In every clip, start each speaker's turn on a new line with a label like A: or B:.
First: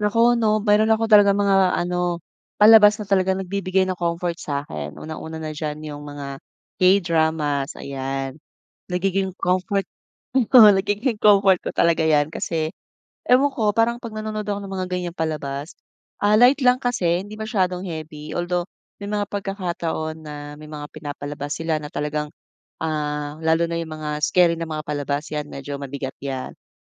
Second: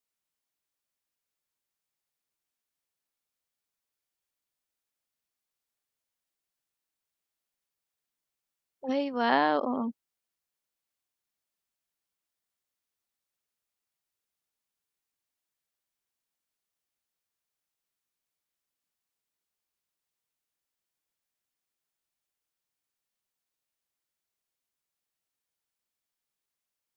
A: Naku, 'no, mayroon ako talagang mga ano, palabas na talagang nagbibigay ng comfort sa'kin. Una-una na diyan yung mga K-dramas, ayan,
B: Ay,
A: nagiging
B: wow,
A: comfort,
B: oo.
A: oo, nagiging comfort ko talaga yan kasi, ewan ko, parang 'pag nanonood ako ng mga ganyang palabas, ah, light lang kasi hindi masyadong heavy. Although, may mga pagkakataon na may mga pinapalabas sila na talagang, ah, lalo na yung mga scary na mga palabas, yan, medyo mabigat yan.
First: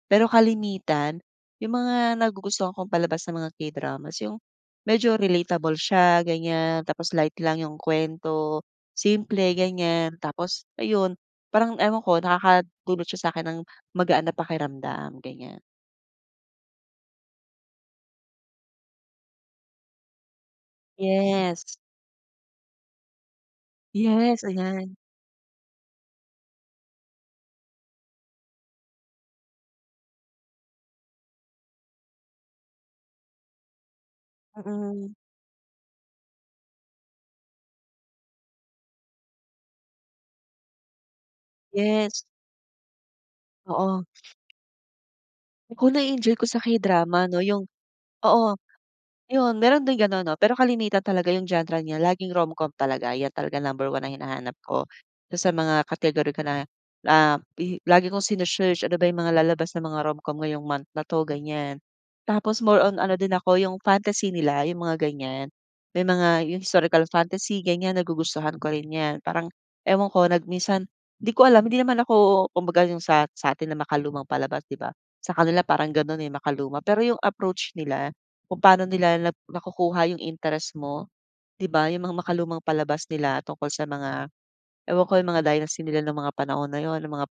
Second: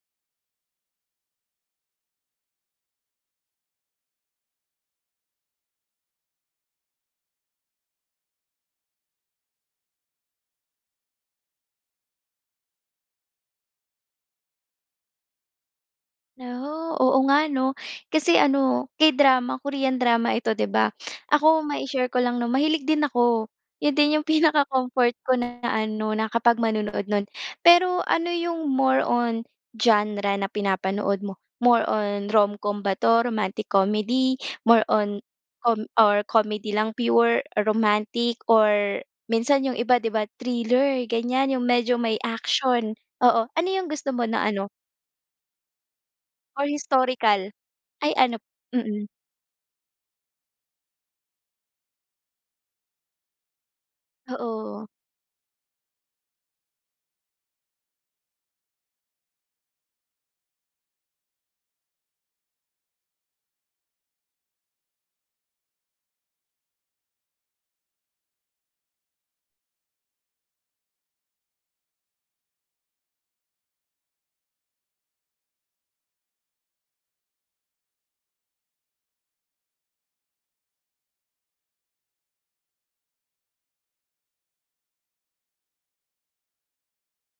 A: Pero kalimitan, yung mga nagugustuhan kong palabas na mga K-dramas yung, medyo relatable siya, ganyan. Tapos light lang yung kuwento, simple ganyan. Tapos ayun, parang ewan ko nakakadulot siya sa'kin ng, magaan ng pakiramdam, ganyan.
B: Naku oo, nga 'no, kasi ano, K-drama, Korean drama ito 'di ba? Ako
A: Yes.
B: mai share ko lang 'no, mahilig din ako. 'Yon din yung
A: Yes, ayan.
B: pinaka-comfort ko na na ano, na kapag manonood no'n. Pero, ano yung more on, genre na pinapanood mo? More on, romcom ba 'to, romantic comedy, more
A: Mm.
B: on com or comedy lang, pure romantic or minsan yung iba 'di ba, thriller, ganyan, yung medyo may
A: Yes.
B: action, oo, ano yung
A: Oo.
B: gusto mo na ano?
A: Ku nae-enjoy ko sa
B: Or
A: K-drama 'no,
B: historical.
A: yung
B: Ay, ano
A: oo,
B: mm.
A: 'yon meron din gano'n 'no, pero kalimitan talaga yung genre niya laging romcom talaga, yan talaga number 1 na hinahanap ko.
B: Oo.
A: Sa mga category ko na, ah, i lagi kong sine-search, ano ba yung mga lalabas na mga romcom ngayong month na 'to, ganyan. Tapos, more on ano din ako, yung fantasy nila, yung mga ganyan, may mga, yung historical fantasy, ganyan, nagugustuhan ko rin yan, parang ewan ko nag minsan,' di ko alam, hindi naman ako, kumbaga yung sa sa'tin na makalumang palabas, 'di ba? Sa kanila parang gano'n eh, makaluma, pero yung approach nila, kung pa'no nila nap nakukuha yung interest mo, 'di ba, yung mga makalumang palabas nila tungkol sa mga, ewan ko, yung mga dynasty nila ng mga panahon na 'yon, ng mangap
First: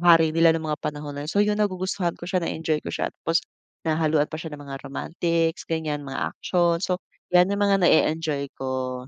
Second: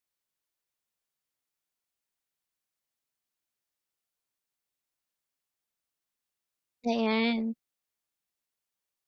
A: hari nila ng mga panahon na 'yon, so yung nagugustuhan ko siya, nae-enjoy ko siya, tapos nahahaluan pa siya ng mga romantics, ganyan, mga action, so, yan
B: Ayan.
A: yung mga nae-enjoy ko.